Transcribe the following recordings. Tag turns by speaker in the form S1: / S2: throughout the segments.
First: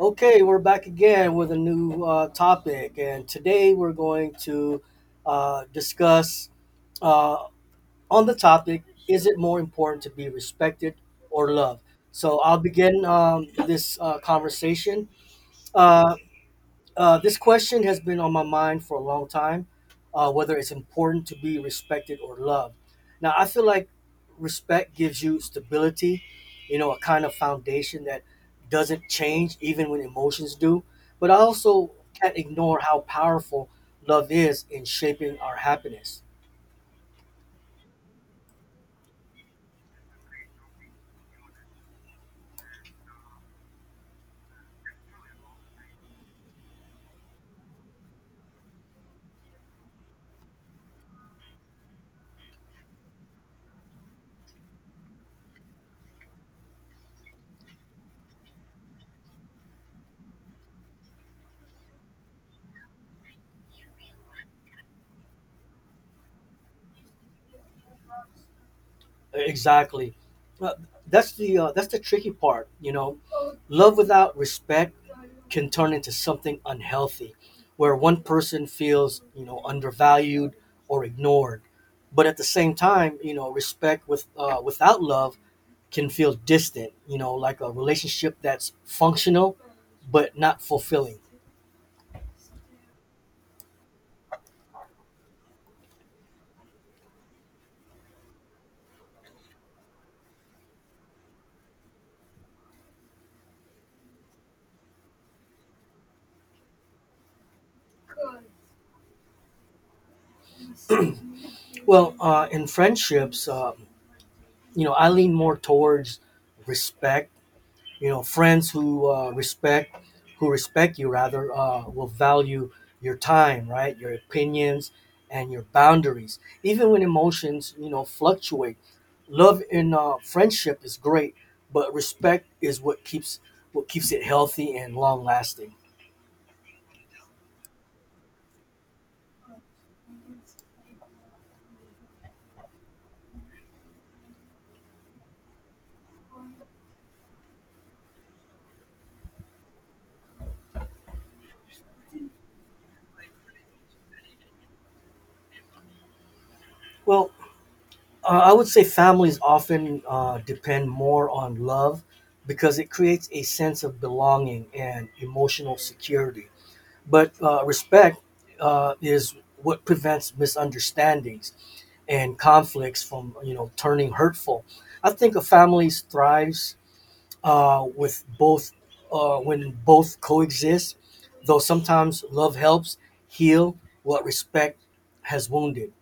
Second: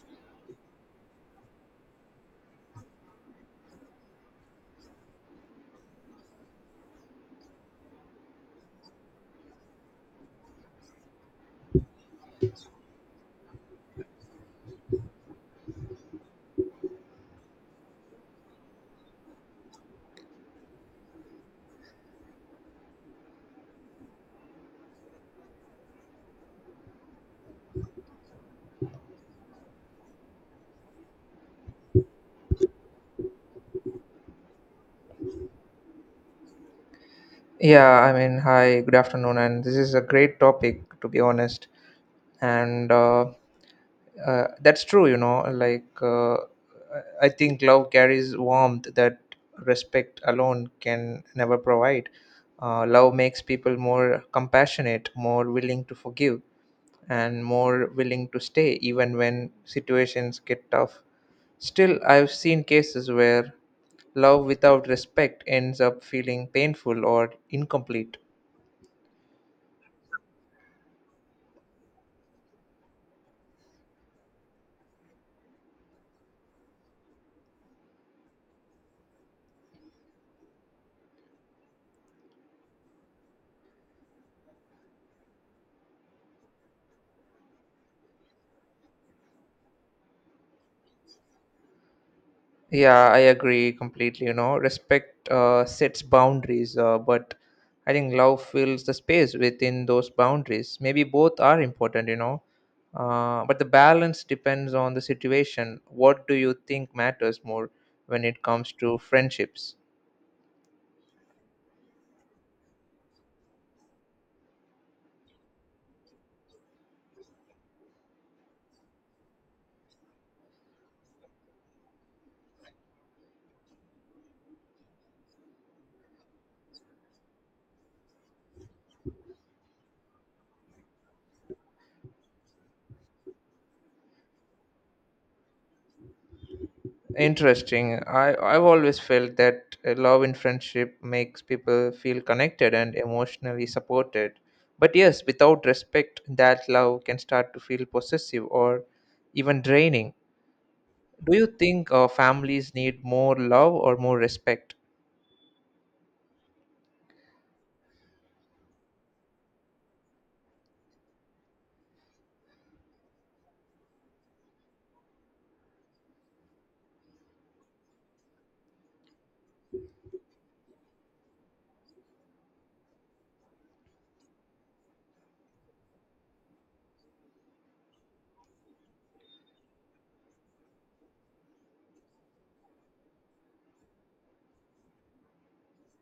S1: Okay, we're back again with a new topic, and today we're going to discuss uh, on the topic: Is it more important to be respected or loved? So I'll begin this conversation. Uh, this question has been on my mind for a long time, whether it's important to be respected or loved. Now, I feel like respect gives you stability, you know, a kind of foundation that doesn't change even when emotions do. But I also can't ignore how powerful love is in shaping our happiness.
S2: Yeah, I mean, hi, good afternoon, and this is a great topic to be honest. And That's true, you know, I think love carries warmth that respect alone can never provide. Love makes people more compassionate, more willing to forgive, and more willing to stay even when situations get tough. Still, I've seen cases where love without respect ends up feeling painful or incomplete.
S1: Exactly. Uh, that's the tricky part, you know. Love without respect can turn into something unhealthy, where one person feels, you know, undervalued or ignored, but at the same time, you know, respect without love can feel distant, you know, like a relationship that's functional but not fulfilling.
S2: Yeah, I agree completely. You know, respect sets boundaries, but I think love fills the space within those boundaries. Maybe both are important, you know, but the balance depends on the situation. What do you think matters more when it comes to friendships?
S1: Well, in friendships, you know, I lean more towards respect. You know, friends who respect you rather will value your time, right, your opinions and your boundaries even when emotions, you know, fluctuate. Love in friendship is great, but respect is what keeps it healthy and long lasting.
S2: Interesting. I've always felt that love in friendship makes people feel connected and emotionally supported. But yes, without respect, that love can start to feel possessive or even draining. Do you think families need more love or more respect?
S1: Well, I would say families often depend more on love because it creates a sense of belonging and emotional security, but respect is what prevents misunderstandings and conflicts from, you know, turning hurtful. I think a family thrives with both when both coexist, though sometimes love helps heal what respect has wounded.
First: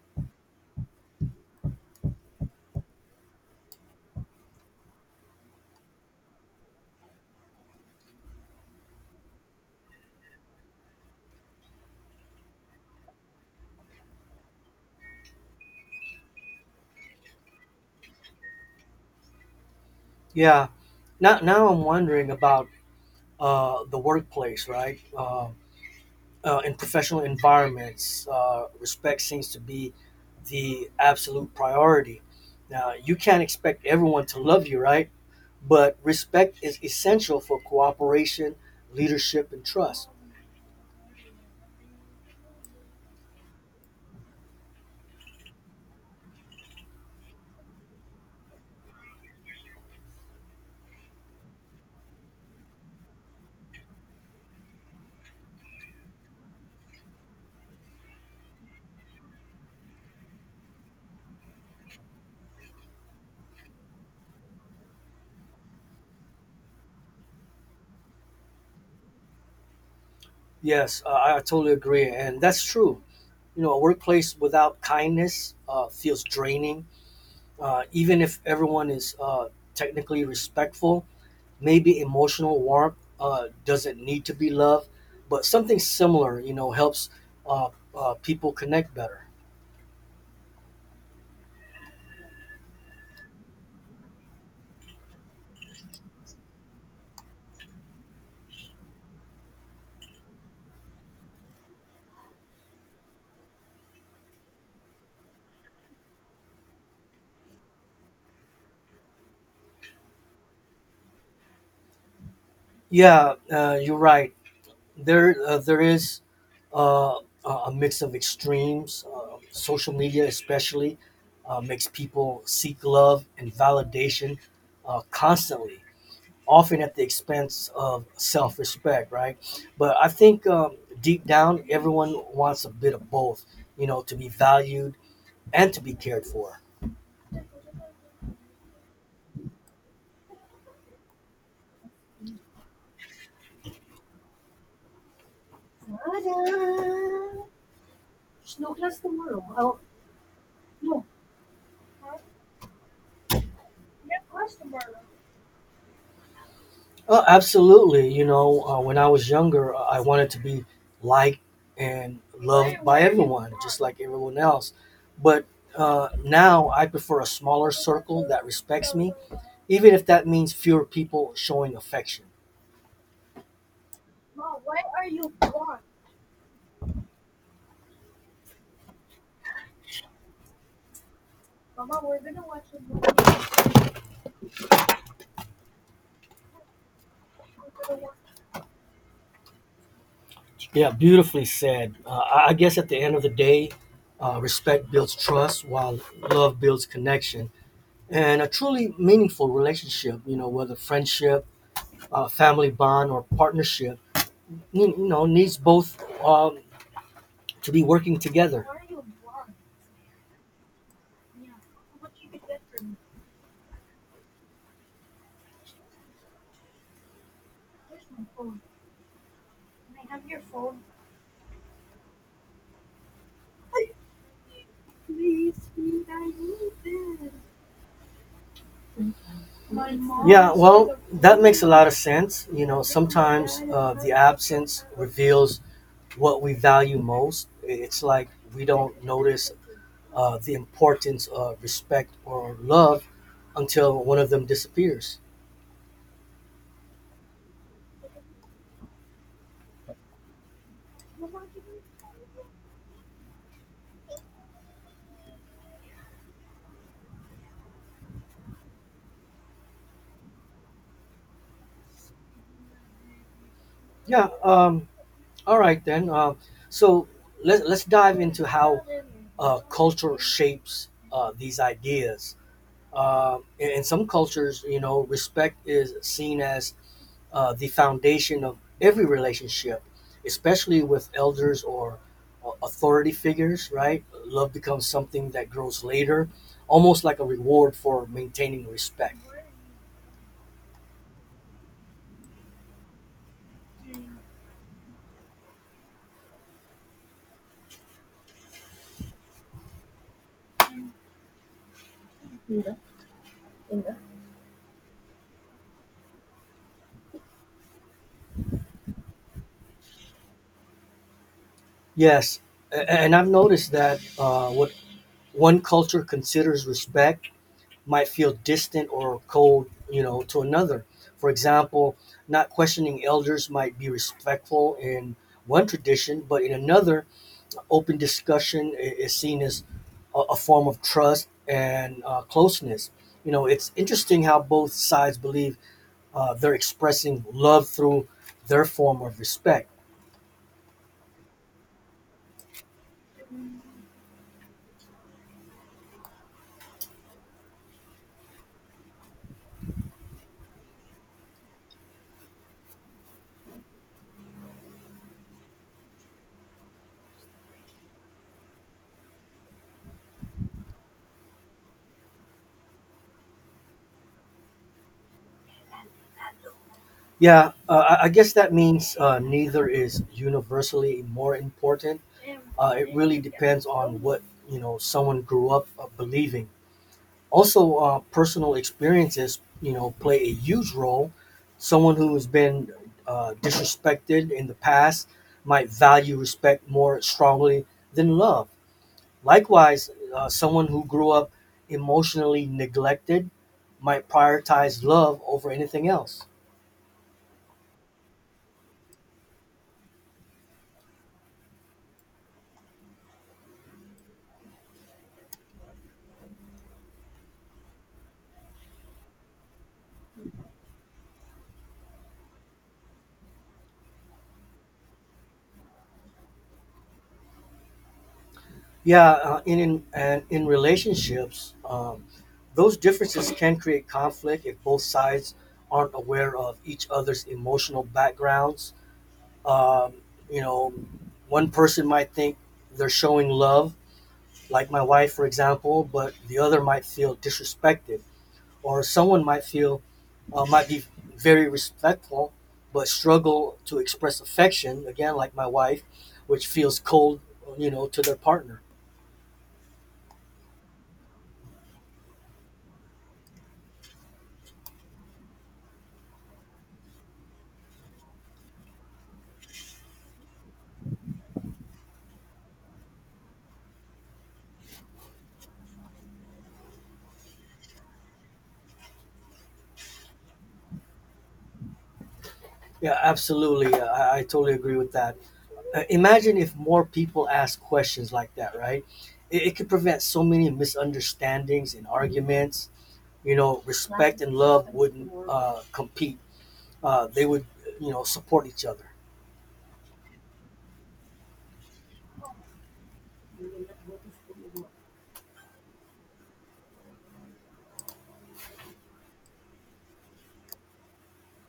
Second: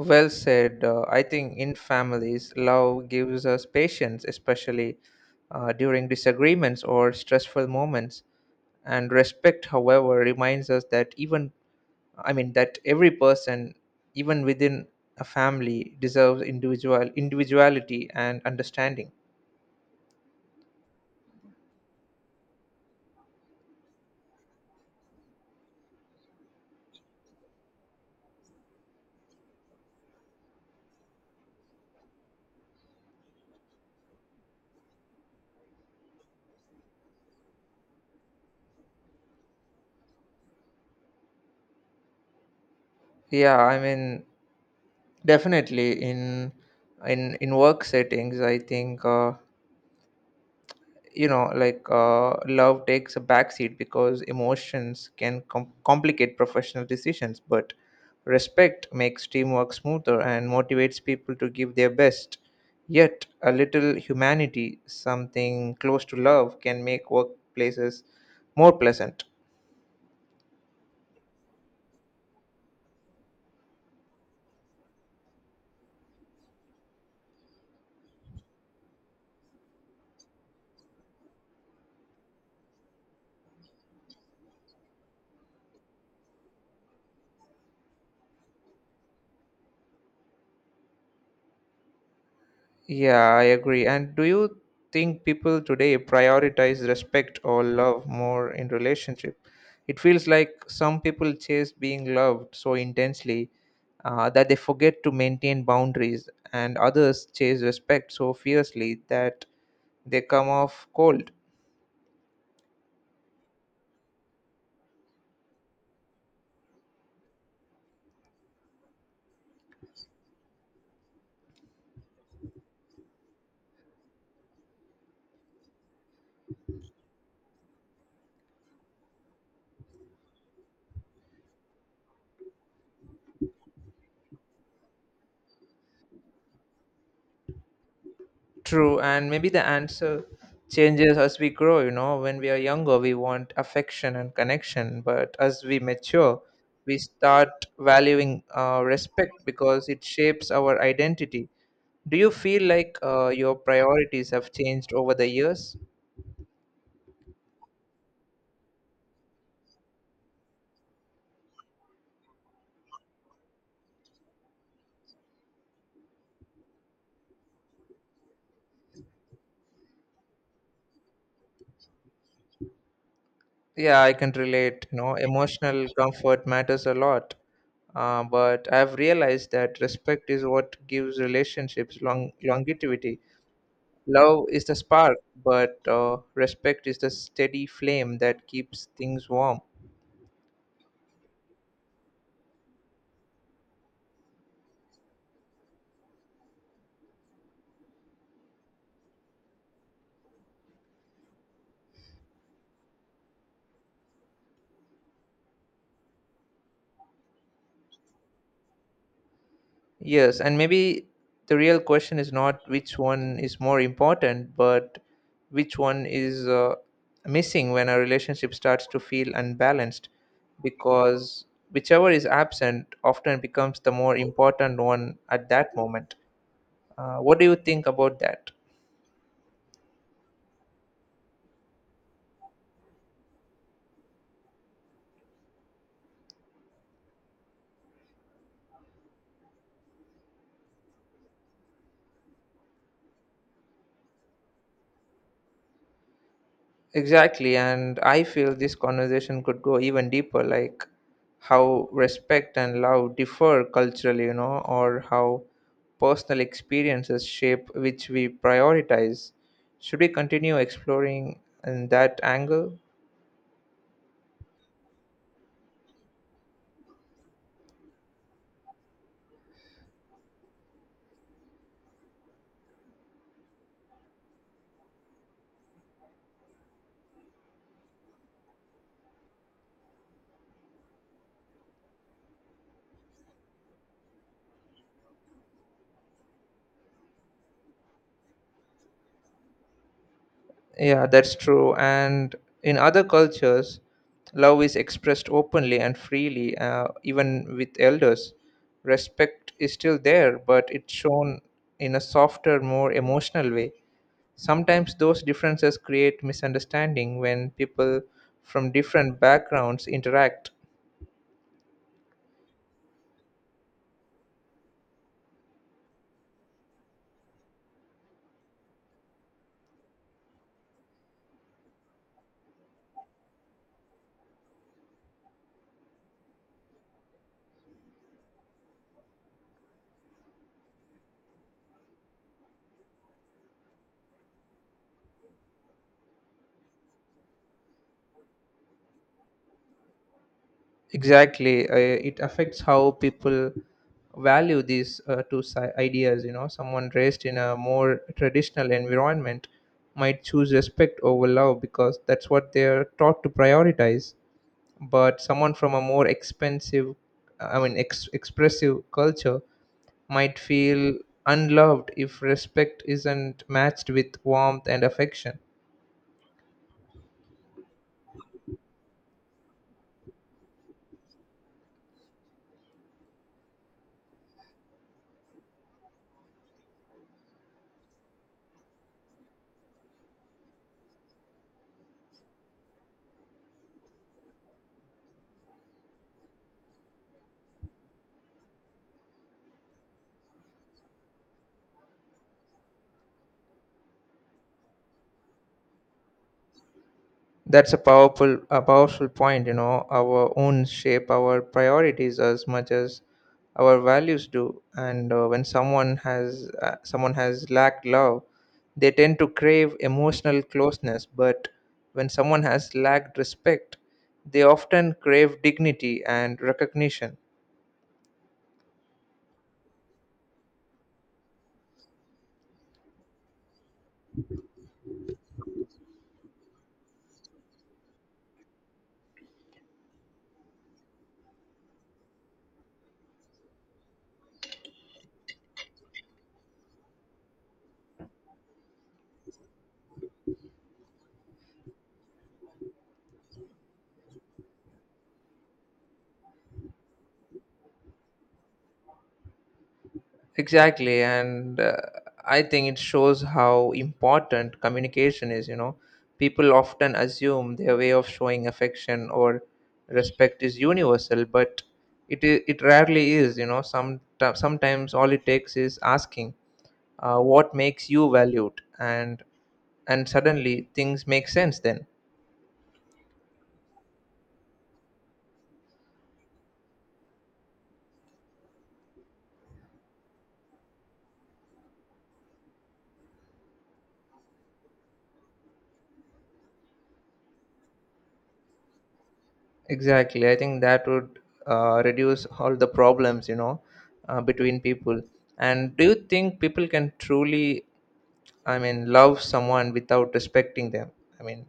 S2: Well said. I think in families, love gives us patience, especially during disagreements or stressful moments. And respect, however, reminds us that even I mean that every person, even within a family, deserves individual individuality and understanding.
S1: Yeah, now I'm wondering about the workplace, right? In professional environments, respect seems to be the absolute priority. Now, you can't expect everyone to love you, right? But respect is essential for cooperation, leadership, and trust.
S2: Yeah, I mean definitely in in work settings, I think. You know love takes a backseat because emotions can complicate professional decisions, but respect makes teamwork smoother and motivates people to give their best. Yet a little humanity, something close to love, can make workplaces more pleasant.
S1: Yes, I totally agree. And that's true. You know, a workplace without kindness feels draining. Even if everyone is technically respectful, maybe emotional warmth doesn't need to be love, but something similar, you know, helps uh, people connect better.
S2: Yeah, I agree. And do you think people today prioritize respect or love more in relationship? It feels like some people chase being loved so intensely that they forget to maintain boundaries, and others chase respect so fiercely that they come off cold.
S1: Yeah, you're right. There is uh, a mix of extremes. Social media, especially, makes people seek love and validation constantly, often at the expense of self-respect. Right, but I think deep down, everyone wants a bit of both. You know, to be valued and to be cared for.
S2: True, and maybe the answer changes as we grow. You know, when we are younger, we want affection and connection, but as we mature, we start valuing respect because it shapes our identity. Do you feel like your priorities have changed over the years?
S1: Oh, absolutely. You know, when I was younger, I wanted to be liked and loved by everyone, just like everyone else. But now I prefer a smaller circle that respects me, even if that means fewer people showing affection.
S2: Yeah, I can relate. You know, emotional comfort matters a lot, but I've realized that respect is what gives relationships long longevity. Love is the spark, but respect is the steady flame that keeps things warm.
S1: Yeah, beautifully said. I guess at the end of the day, respect builds trust while love builds connection. And a truly meaningful relationship, you know, whether friendship, family bond, or partnership, you know, needs both, um, to be working together.
S2: Yes, and maybe the real question is not which one is more important, but which one is missing when a relationship starts to feel unbalanced, because whichever is absent often becomes the more important one at that moment. What do you think about that?
S1: Yeah, well, that makes a lot of sense. You know, sometimes the absence reveals what we value most. It's like we don't notice the importance of respect or love until one of them disappears.
S2: Exactly, and I feel this conversation could go even deeper, like how respect and love differ culturally, you know, or how personal experiences shape which we prioritize. Should we continue exploring in that angle?
S1: Yeah. All right, then so let's dive into how culture shapes these ideas. In some cultures, you know, respect is seen as the foundation of every relationship, especially with elders or authority figures, right? Love becomes something that grows later, almost like a reward for maintaining respect.
S2: Yeah, that's true. And in other cultures, love is expressed openly and freely, even with elders. Respect is still there, but it's shown in a softer, more emotional way. Sometimes those differences create misunderstanding when people from different backgrounds interact.
S1: Yes, and I've noticed that what one culture considers respect might feel distant or cold, you know, to another. For example, not questioning elders might be respectful in one tradition, but in another, open discussion is seen as a form of trust and closeness. You know, it's interesting how both sides believe they're expressing love through their form of respect.
S2: Exactly, it affects how people value these ideas. You know, someone raised in a more traditional environment might choose respect over love because that's what they're taught to prioritize. But someone from a more expensive, I mean, expressive culture might feel unloved if respect isn't matched with warmth and affection.
S1: Yeah, I guess that means neither is universally more important. Uh, it really depends on what, you know, someone grew up believing. Also, personal experiences, you know, play a huge role. Someone who has been disrespected in the past might value respect more strongly than love. Likewise, someone who grew up emotionally neglected might prioritize love over anything else.
S2: That's a powerful point. You know, our own shape our priorities as much as our values do, and when someone has lacked love, they tend to crave emotional closeness, but when someone has lacked respect, they often crave dignity and recognition.
S1: Yeah, in relationships, those differences can create conflict if both sides aren't aware of each other's emotional backgrounds. Um, you know, one person might think they're showing love, like my wife, for example, but the other might feel disrespected, or someone might feel might be very respectful, but struggle to express affection, again, like my wife, which feels cold, you know, to their partner.
S2: Exactly, and I think it shows how important communication is. You know, people often assume their way of showing affection or respect is universal, but it rarely is. You know, sometimes all it takes is asking, "What makes you valued?" and suddenly things make sense. Then
S1: Yeah, absolutely. Yeah, I totally agree with that. Imagine if more people ask questions like that, right? It could prevent so many misunderstandings and arguments. You know, respect and love wouldn't compete. They would, you know, support each other.
S2: exactly, I think that would reduce all the problems. You know, between people. And do you think people can truly, I mean, love someone without respecting them? I mean,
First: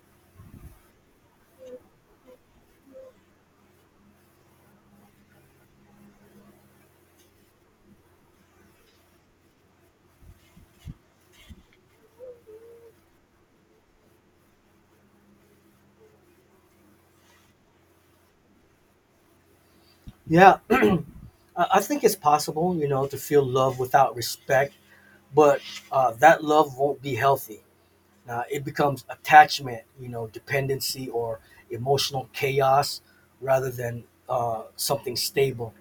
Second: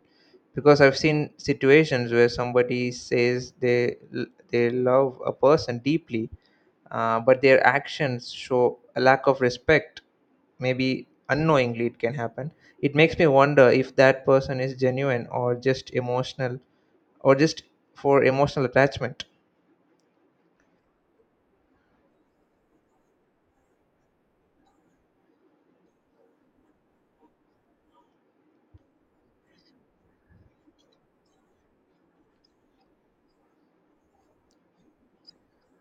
S2: because I've seen situations where somebody says they love a person deeply, but their actions show a lack of respect. Maybe unknowingly, it can happen. It makes me wonder if that person is genuine or just emotional, or just for emotional attachment.
S1: Yeah, I think it's possible, you know, to feel love without respect, but that love won't be healthy. It becomes attachment, you know, dependency or emotional chaos rather than something stable.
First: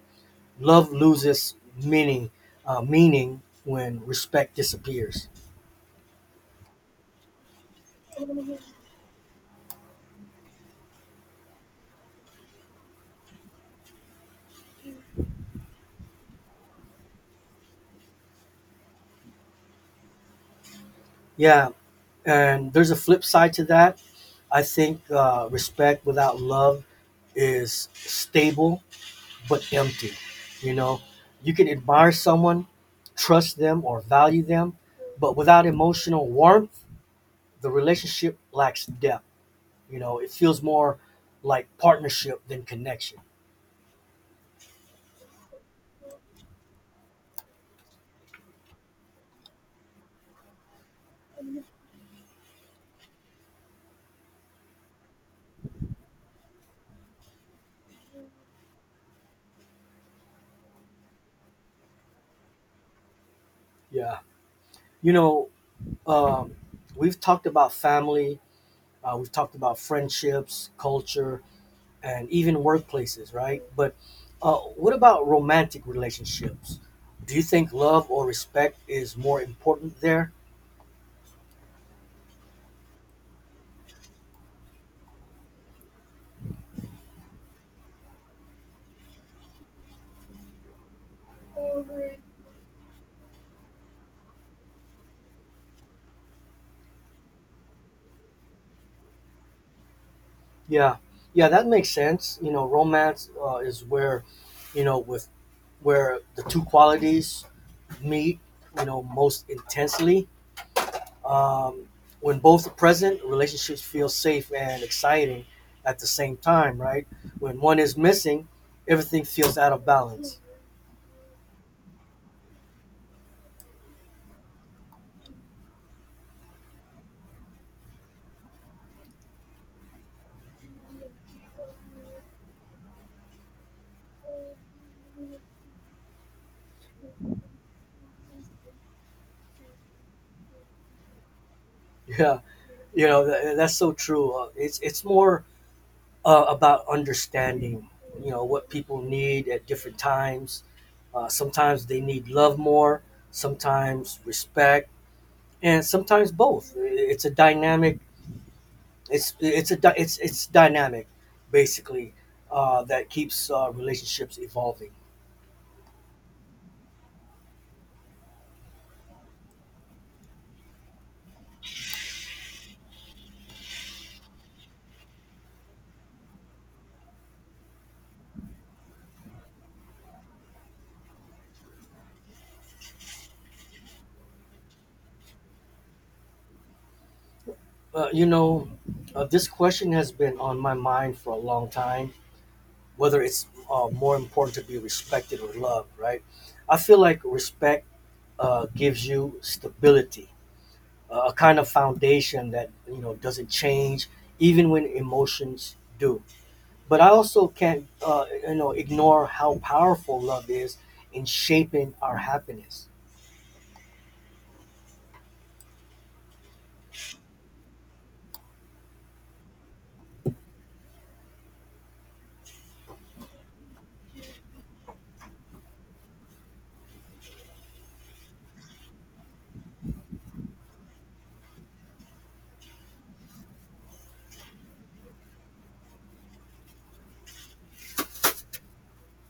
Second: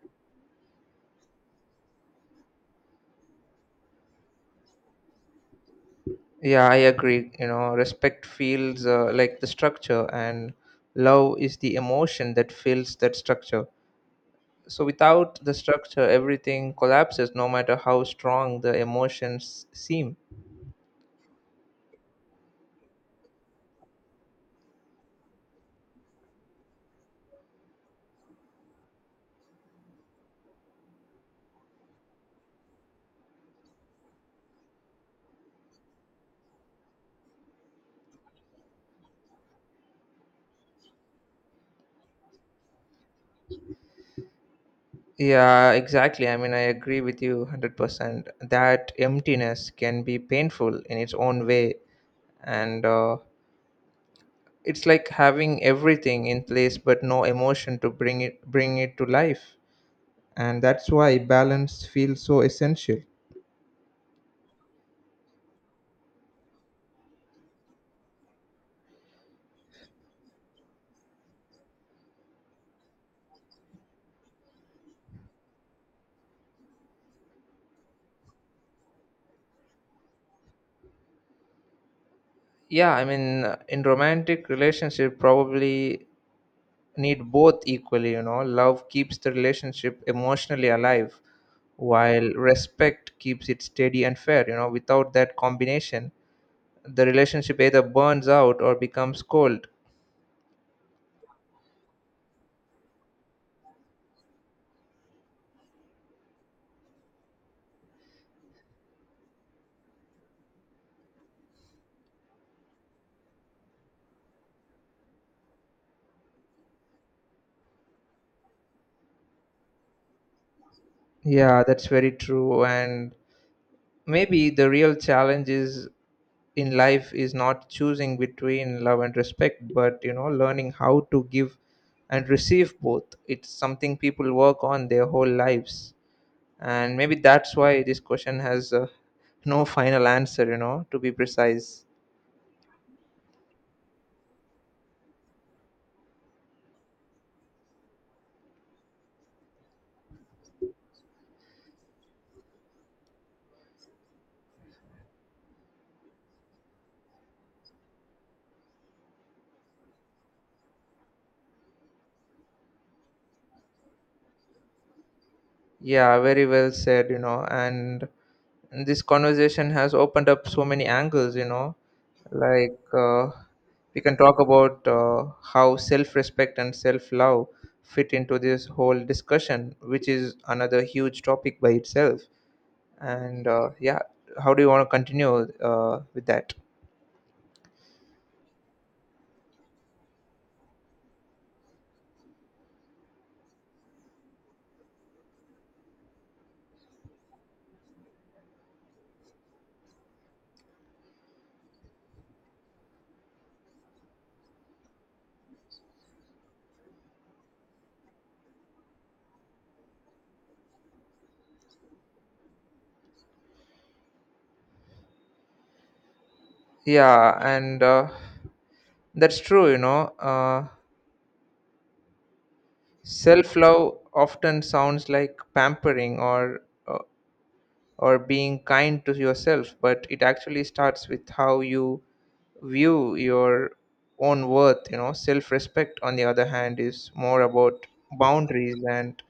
S1: Love loses meaning meaning when respect disappears.
S2: Yeah, I agree. You know, respect feels like the structure, and love is the emotion that fills that structure. So without the structure, everything collapses, no matter how strong the emotions seem.
S1: Yeah, and there's a flip side to that. I think respect without love is stable but empty. You know, you can admire someone, trust them, or value them, but without emotional warmth, the relationship lacks depth. You know, it feels more like partnership than connection.
S2: Yeah, exactly. I mean, I agree with you 100% that emptiness can be painful in its own way. And it's like having everything in place but no emotion to bring it to life. And that's why balance feels so essential.
S1: Yeah. You know, um, we've talked about family, we've talked about friendships, culture, and even workplaces, right? But what about romantic relationships? Do you think love or respect is more important there?
S2: Yeah, I mean in romantic relationship, probably need both equally. You know, love keeps the relationship emotionally alive, while respect keeps it steady and fair. You know, without that combination, the relationship either burns out or becomes cold.
S1: Yeah, yeah, that makes sense. You know, romance is where, you know, with where the two qualities meet, you know, most intensely. Um, when both are present, relationships feel safe and exciting at the same time, right? When one is missing, everything feels out of balance.
S2: Yeah, that's very true, and maybe the real challenge is in life is not choosing between love and respect, but you know, learning how to give and receive both. It's something people work on their whole lives, and maybe that's why this question has no final answer, you know, to be precise.
S1: Yeah, you know, that's so true. It's more about understanding, you know, what people need at different times. Sometimes they need love more, sometimes respect, and sometimes both. It's a dynamic. It's it's a dy- it's it's dynamic, basically, that keeps relationships evolving.
S2: Yeah, very well said. You know, and this conversation has opened up so many angles. You know, like uh, we can talk about how self-respect and self-love fit into this whole discussion, which is another huge topic by itself. And yeah, how do you want to continue with that?
S1: You know, this question has been on my mind for a long time, whether it's more important to be respected or loved, right? I feel like respect gives you stability, a kind of foundation that, you know, doesn't change even when emotions do. But I also can't, you know, ignore how powerful love is in shaping our happiness.
S2: Yeah, and that's true. You know, self love often sounds like pampering uh, or being kind to yourself, but it actually starts with how you view your own worth. You know, self respect, on the other hand, is more about boundaries and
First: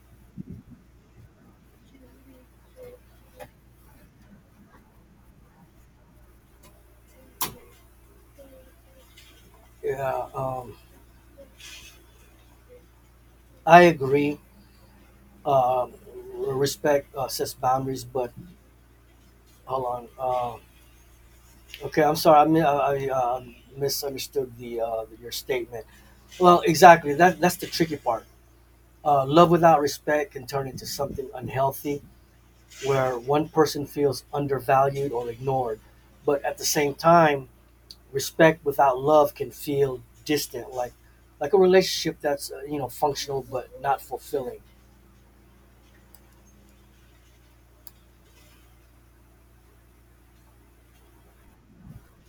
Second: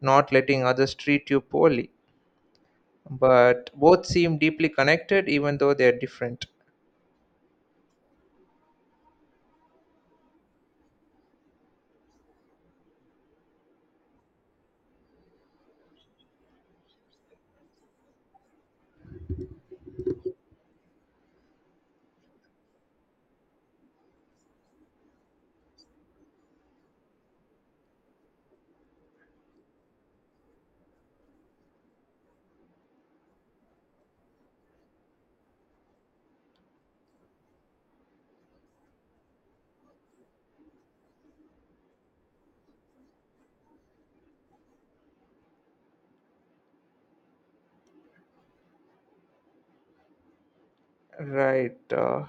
S2: not letting others treat you poorly. But both seem deeply connected, even though they're different.
S1: Yeah, I agree. Uh, respect sets boundaries, but hold on. Okay, I'm sorry. I mean, I misunderstood the your statement. Well, exactly. That's the tricky part. Love without respect can turn into something unhealthy, where one person feels undervalued or ignored. But at the same time, respect without love can feel distant, like a relationship that's, you know, functional but not fulfilling.
S2: Right.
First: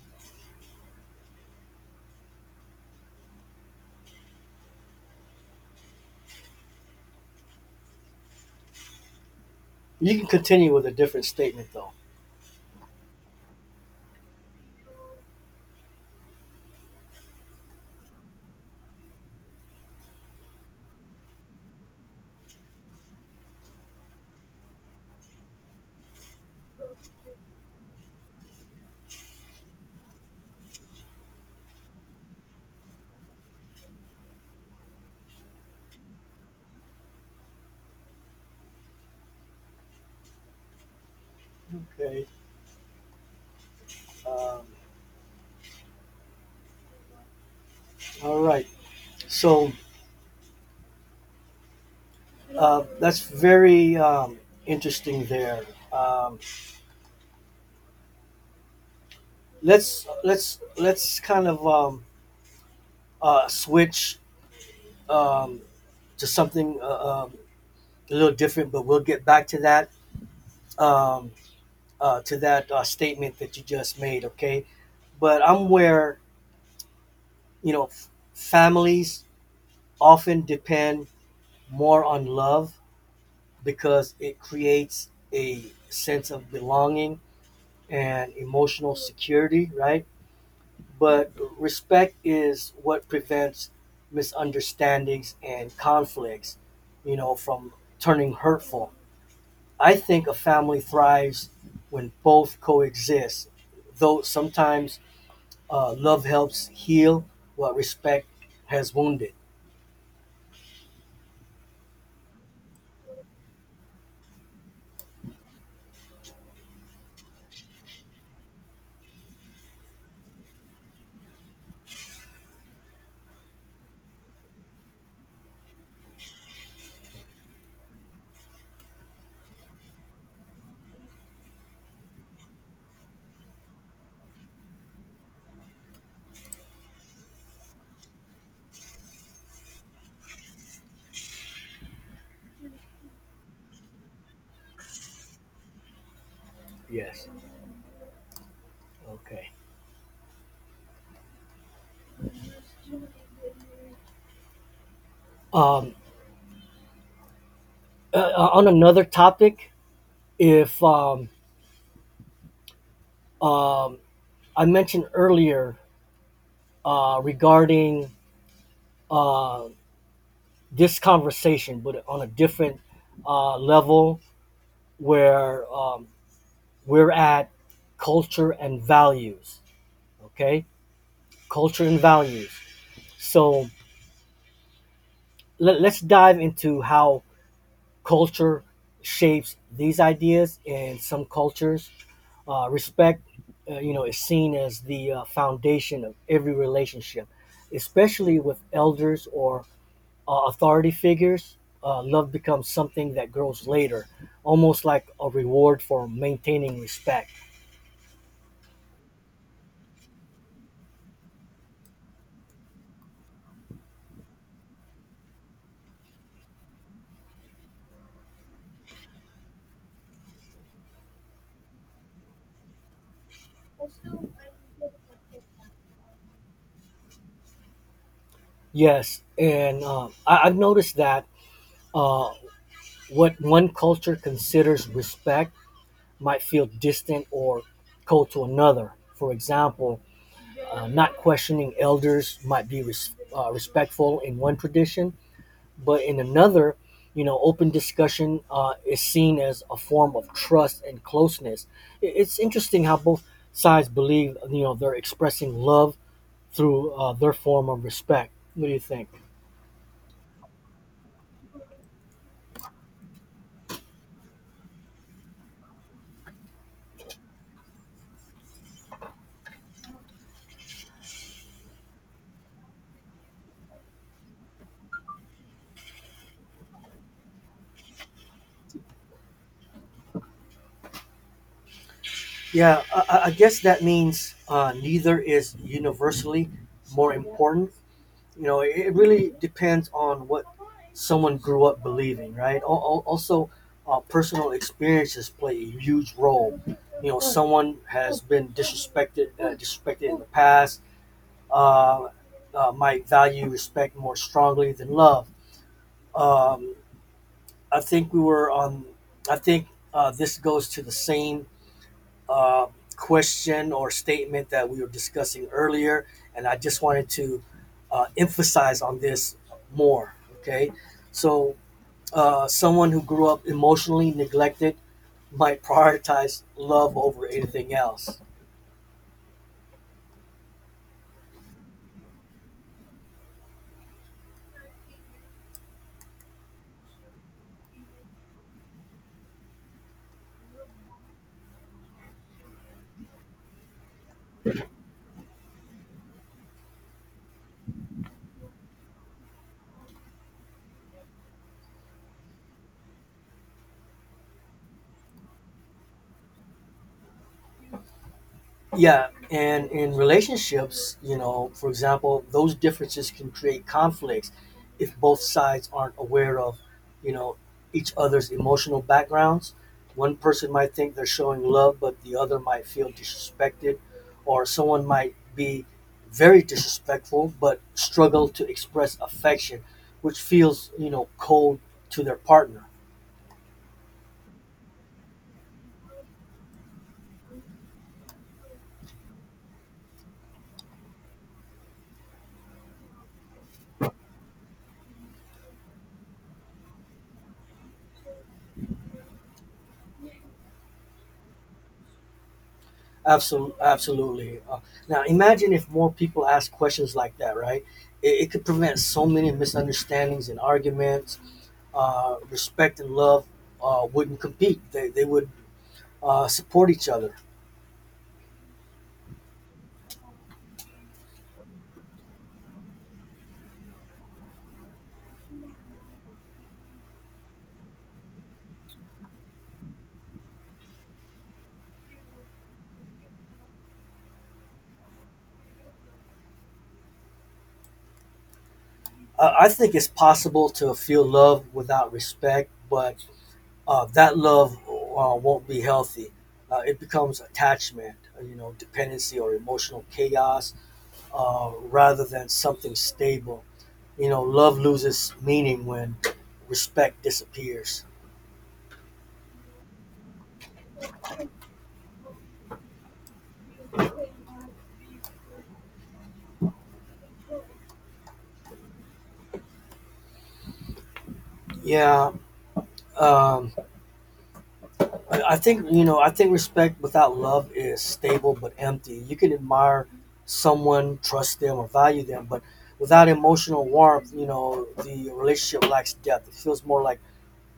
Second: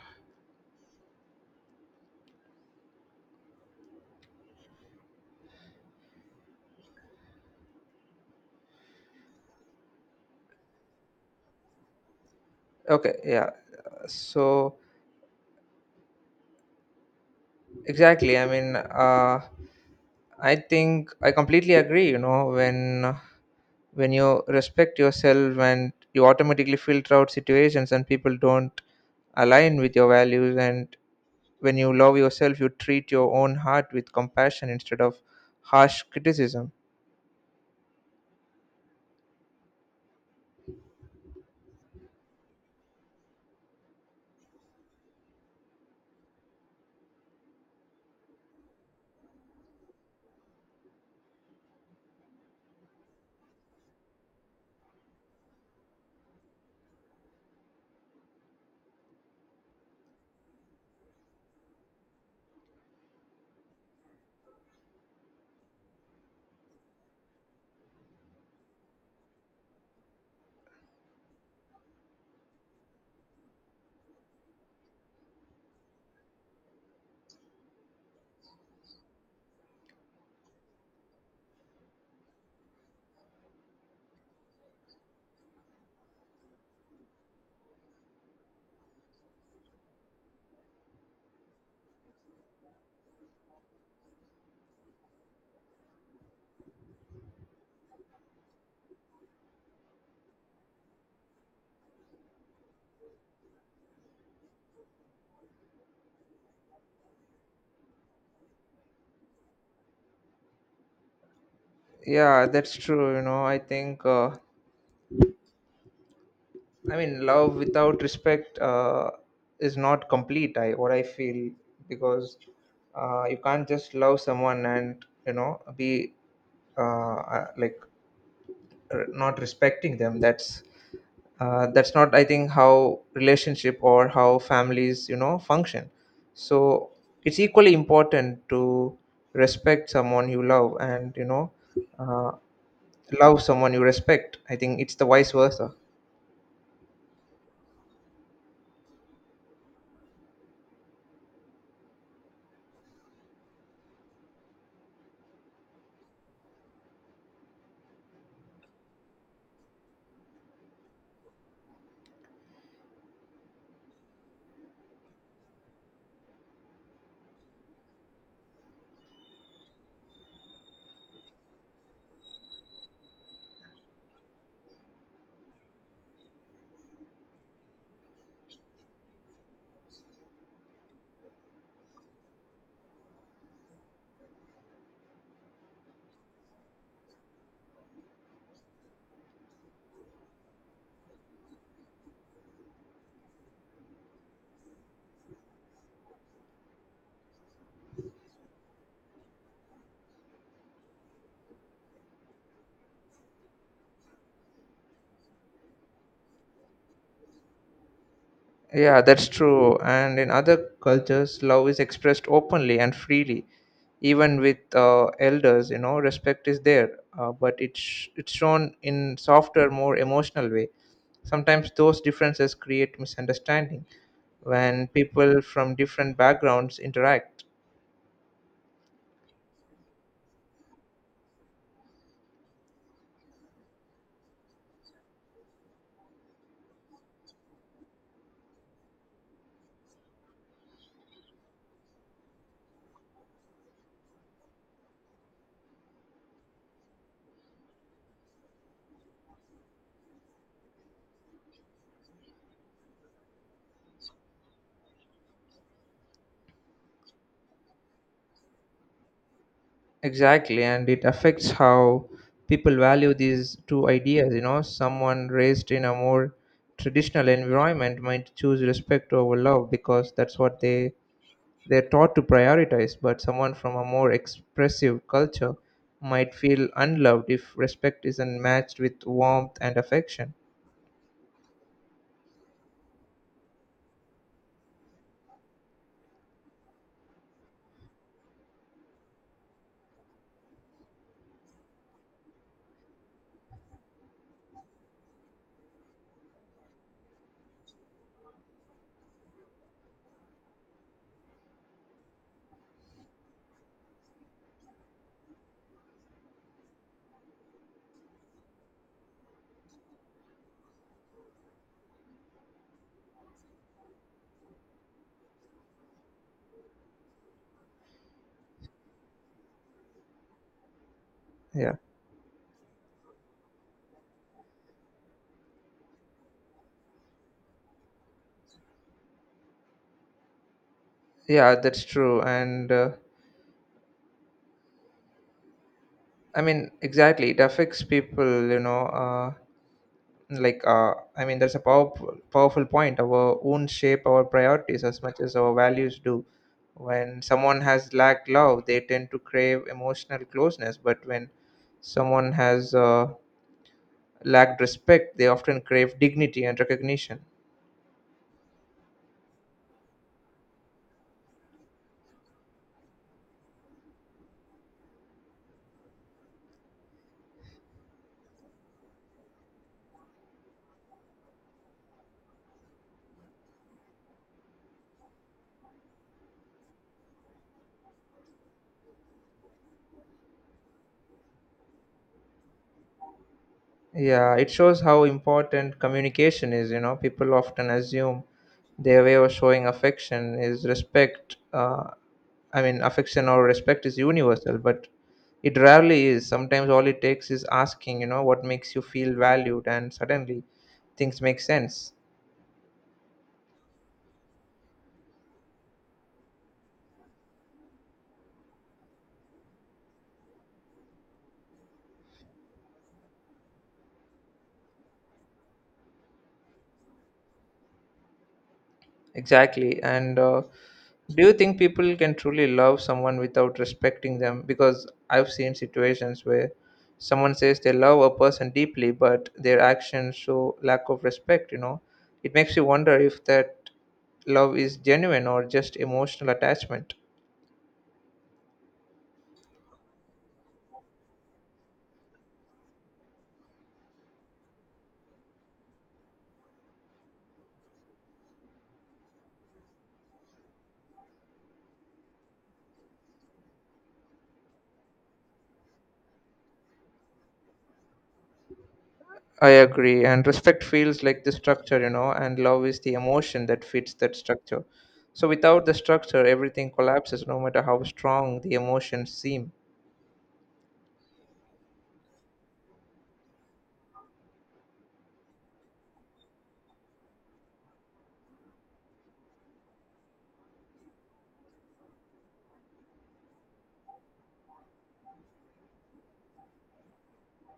S1: You can continue with a different statement, though.
S2: Okay. Yeah. So exactly. I think I completely agree. You know, when you respect yourself and you automatically filter out situations and people don't align with your values, and when you love yourself you treat your own heart with compassion instead of harsh criticism.
S1: Okay. Um, all right. So that's very interesting there. Um, let's kind of, switch, um, to something, a little different, but we'll get back to that, um, to that statement that you just made. Okay, but I'm where, you know, families often depend more on love because it creates a sense of belonging and emotional security, right? But respect is what prevents misunderstandings and conflicts, you know, from turning hurtful. I think a family thrives when both coexist, though sometimes love helps heal what respect has wounded.
S2: Yeah, that's true. You know, I think I mean love without respect is not complete, I what I feel, because you can't just love someone and you know be uh, uh, like not respecting them. That's not, I think, how relationship or how families, you know, function. So it's equally important to respect someone you love, and you know, uh, love someone you respect. I think it's the vice versa.
S1: Yes. Okay. Um, on another topic, if um, I mentioned earlier regarding uh, this conversation, but on a different level where, we're at culture and values. Okay, culture and values. So let's dive into how culture shapes these ideas. In some cultures, respect, you know, is seen as the foundation of every relationship, especially with elders or authority figures. Uh, love becomes something that grows later, almost like a reward for maintaining respect.
S2: Yeah, that's true, and in other cultures love is expressed openly and freely, even with elders. You know, respect is there, but it's shown in softer, more emotional way. Sometimes those differences create misunderstanding when people from different backgrounds interact.
S1: Yes, and I've noticed that uh, what one culture considers respect might feel distant or cold to another. For example, not questioning elders might be respectful in one tradition, but in another, you know, open discussion is seen as a form of trust and closeness. It's interesting how both sides believe, you know, they're expressing love through their form of respect. What do you think?
S2: Exactly, and it affects how people value these two ideas. You know, someone raised in a more traditional environment might choose respect over love because that's what they're taught to prioritize. But someone from a more expressive culture might feel unloved if respect isn't matched with warmth and affection.
S1: Yeah, I guess that means neither is universally more important. You know, it really depends on what someone grew up believing, right? Also, personal experiences play a huge role. You know, someone has been disrespected, disrespected in the past. Uh, might value respect more strongly than love. Um, I think we were on. I think this goes to the same uh, question or statement that we were discussing earlier, and I just wanted to emphasize on this more. Okay, so
S2: Yeah,
S1: someone who grew up emotionally neglected might prioritize love over anything else.
S2: yeah, that's true, and I mean, exactly, it affects people. You know. I mean there's a powerful point. Our own shape our priorities as much as our values do. When someone has lacked love they tend to crave emotional closeness, but when someone has lacked respect they often crave dignity and recognition.
S1: Yeah, and in relationships, you know, for example, those differences can create conflicts if both sides aren't aware of, you know, each other's emotional backgrounds. One person might think they're showing love, but the other might feel disrespected, or someone might be very disrespectful but struggle to express affection, which feels, you know, cold to their partner.
S2: Yeah, it shows how important communication is. You know, people often assume their way of showing affection is respect. I mean, affection or respect is universal, but it rarely is. Sometimes all it takes is asking, you know, what makes you feel valued, and suddenly things make sense.
S1: Absolutely, absolutely. Now, imagine if more people ask questions like that, right? It could prevent so many misunderstandings and arguments. Respect and love wouldn't compete; they would support each other.
S2: Exactly. And do you think people can truly love someone without respecting them? Because I've seen situations where someone says they love a person deeply, but their actions show lack of respect, you know. It makes you wonder if that love is genuine or just emotional attachment.
S1: I think it's possible to feel love without respect, but that love won't be healthy. It becomes attachment, you know, dependency or emotional chaos, rather than something stable. You know, love loses meaning when respect disappears.
S2: I agree. And respect feels like the structure, you know, and love is the emotion that fits that structure. So without the structure, everything collapses, no matter how strong the emotions seem.
S1: Yeah, um, I think, you know, I think respect without love is stable but empty. You can admire someone, trust them, or value them, but without emotional warmth, you know, the relationship lacks depth. It feels more like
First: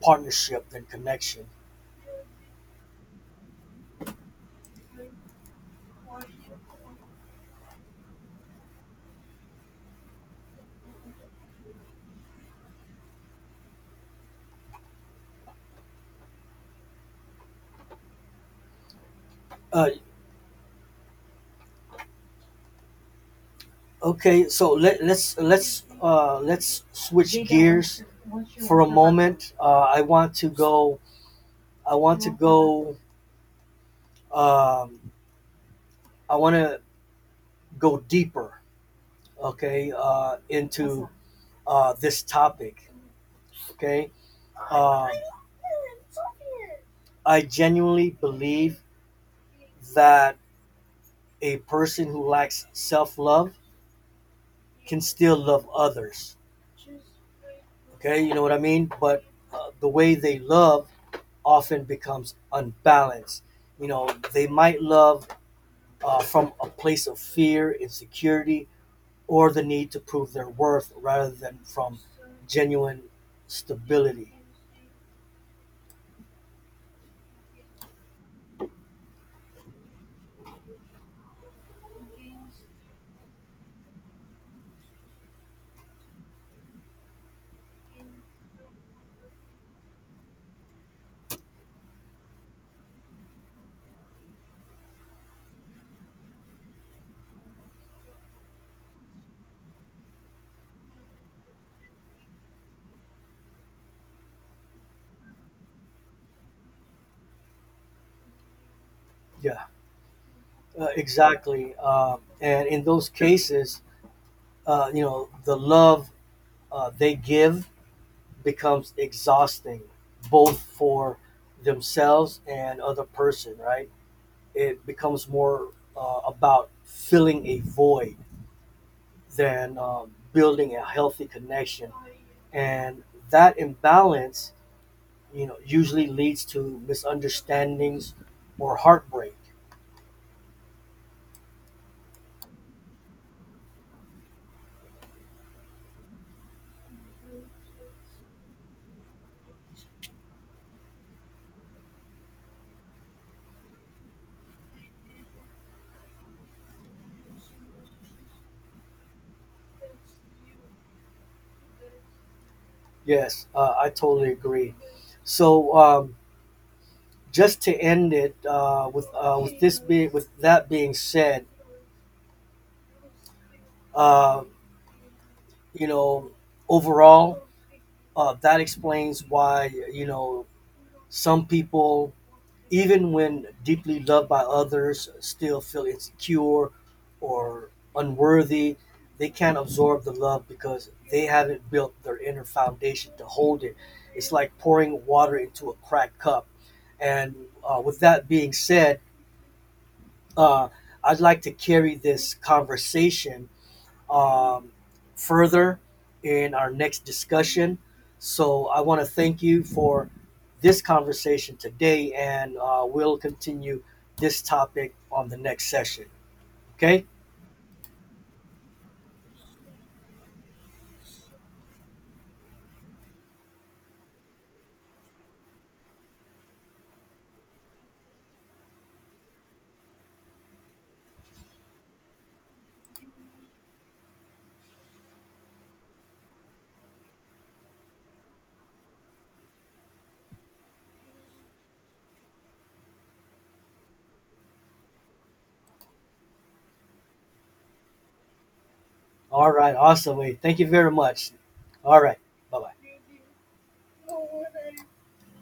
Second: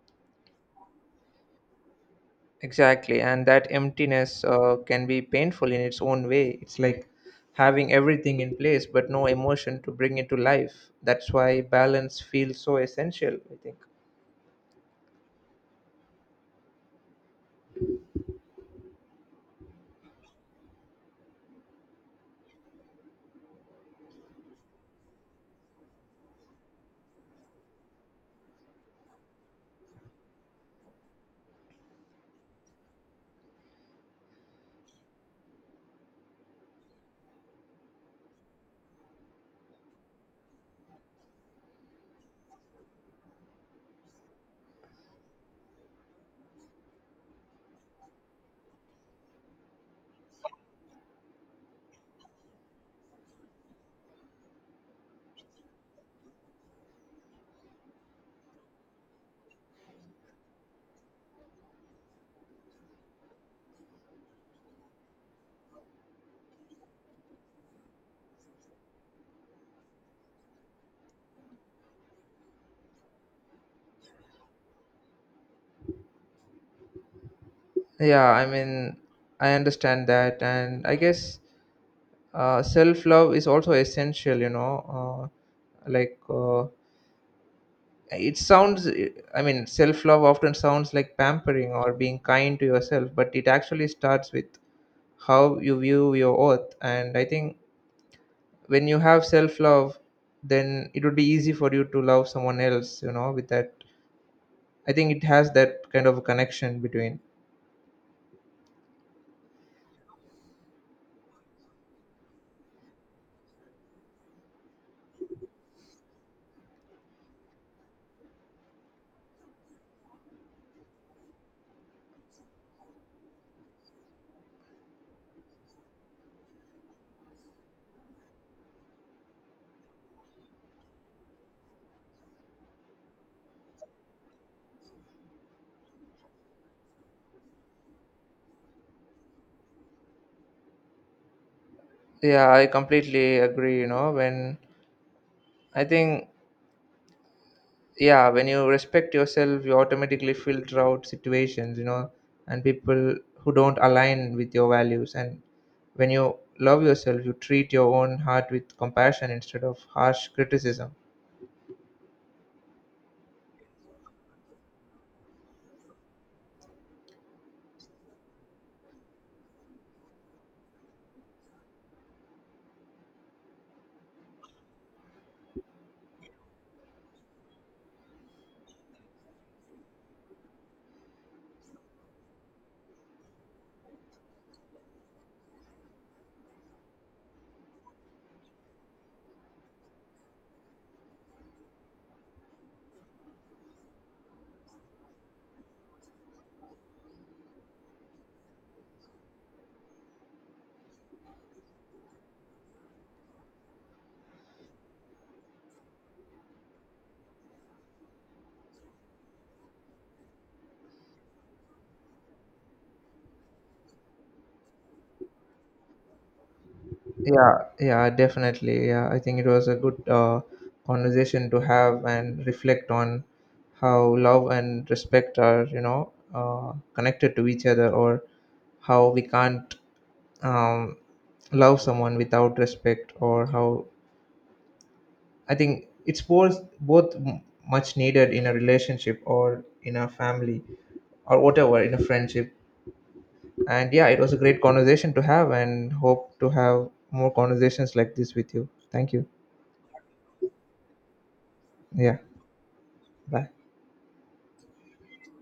S1: partnership than connection.
S2: Exactly, and that emptiness can be painful in its own way. It's like having everything in place but no emotion to bring it to life. That's why balance feels so essential, I think.
S1: Uh, okay, so let's switch gears for a moment. I want to go. I want to go. Um, I want to go deeper, okay, into this topic, okay? Uh, I genuinely believe that a person who lacks self love can still love others, okay? You know what I mean? But the way they love often becomes unbalanced. You know, they might love from a place of fear, insecurity, or the need to prove their worth rather than from genuine stability.
S2: Yeah, I mean, I understand that, and I guess self love is also essential, you know. It sounds, I mean, self love often sounds like pampering or being kind to yourself, but it actually starts with how you view your worth. And I think when you have self love then it would be easy for you to love someone else, you know. With that, I think it has that kind of a connection between.
S1: Yeah, exactly. And in those cases, you know, the love they give becomes exhausting, both for themselves and other person. Right? It becomes more about filling a void than building a healthy connection, and that imbalance, you know, usually leads to misunderstandings or heartbreak.
S2: Yeah, I completely agree. You know, when I think yeah, when you respect yourself you automatically filter out situations, you know, and people who don't align with your values, and when you love yourself you treat your own heart with compassion instead of harsh criticism.
S1: Yes, I totally agree. So, just to end it with that being said, uh, you know, overall, that explains why, you know, some people, even when deeply loved by others, still feel insecure or unworthy. They can't absorb the love because they haven't built their inner foundation to hold it. It's like pouring water into a cracked cup. And with that being said, uh, I'd like to carry this conversation, um, further in our next discussion. So I want to thank you for this conversation today, and we'll continue this topic on the next session. Okay?
S2: Yeah, yeah, definitely. Yeah, I think it was a good conversation to have and reflect on how love and respect are, you know, connected to each other, or how we can't um, love someone without respect, or how I think it's both much needed in a relationship or in a family or whatever in a friendship. And yeah, it was a great conversation to have, and hope to have more conversations like this with you. Thank you.
S1: All right. Awesome. Thank you very much. All
S2: Yeah.
S1: right. Bye bye.
S2: Bye.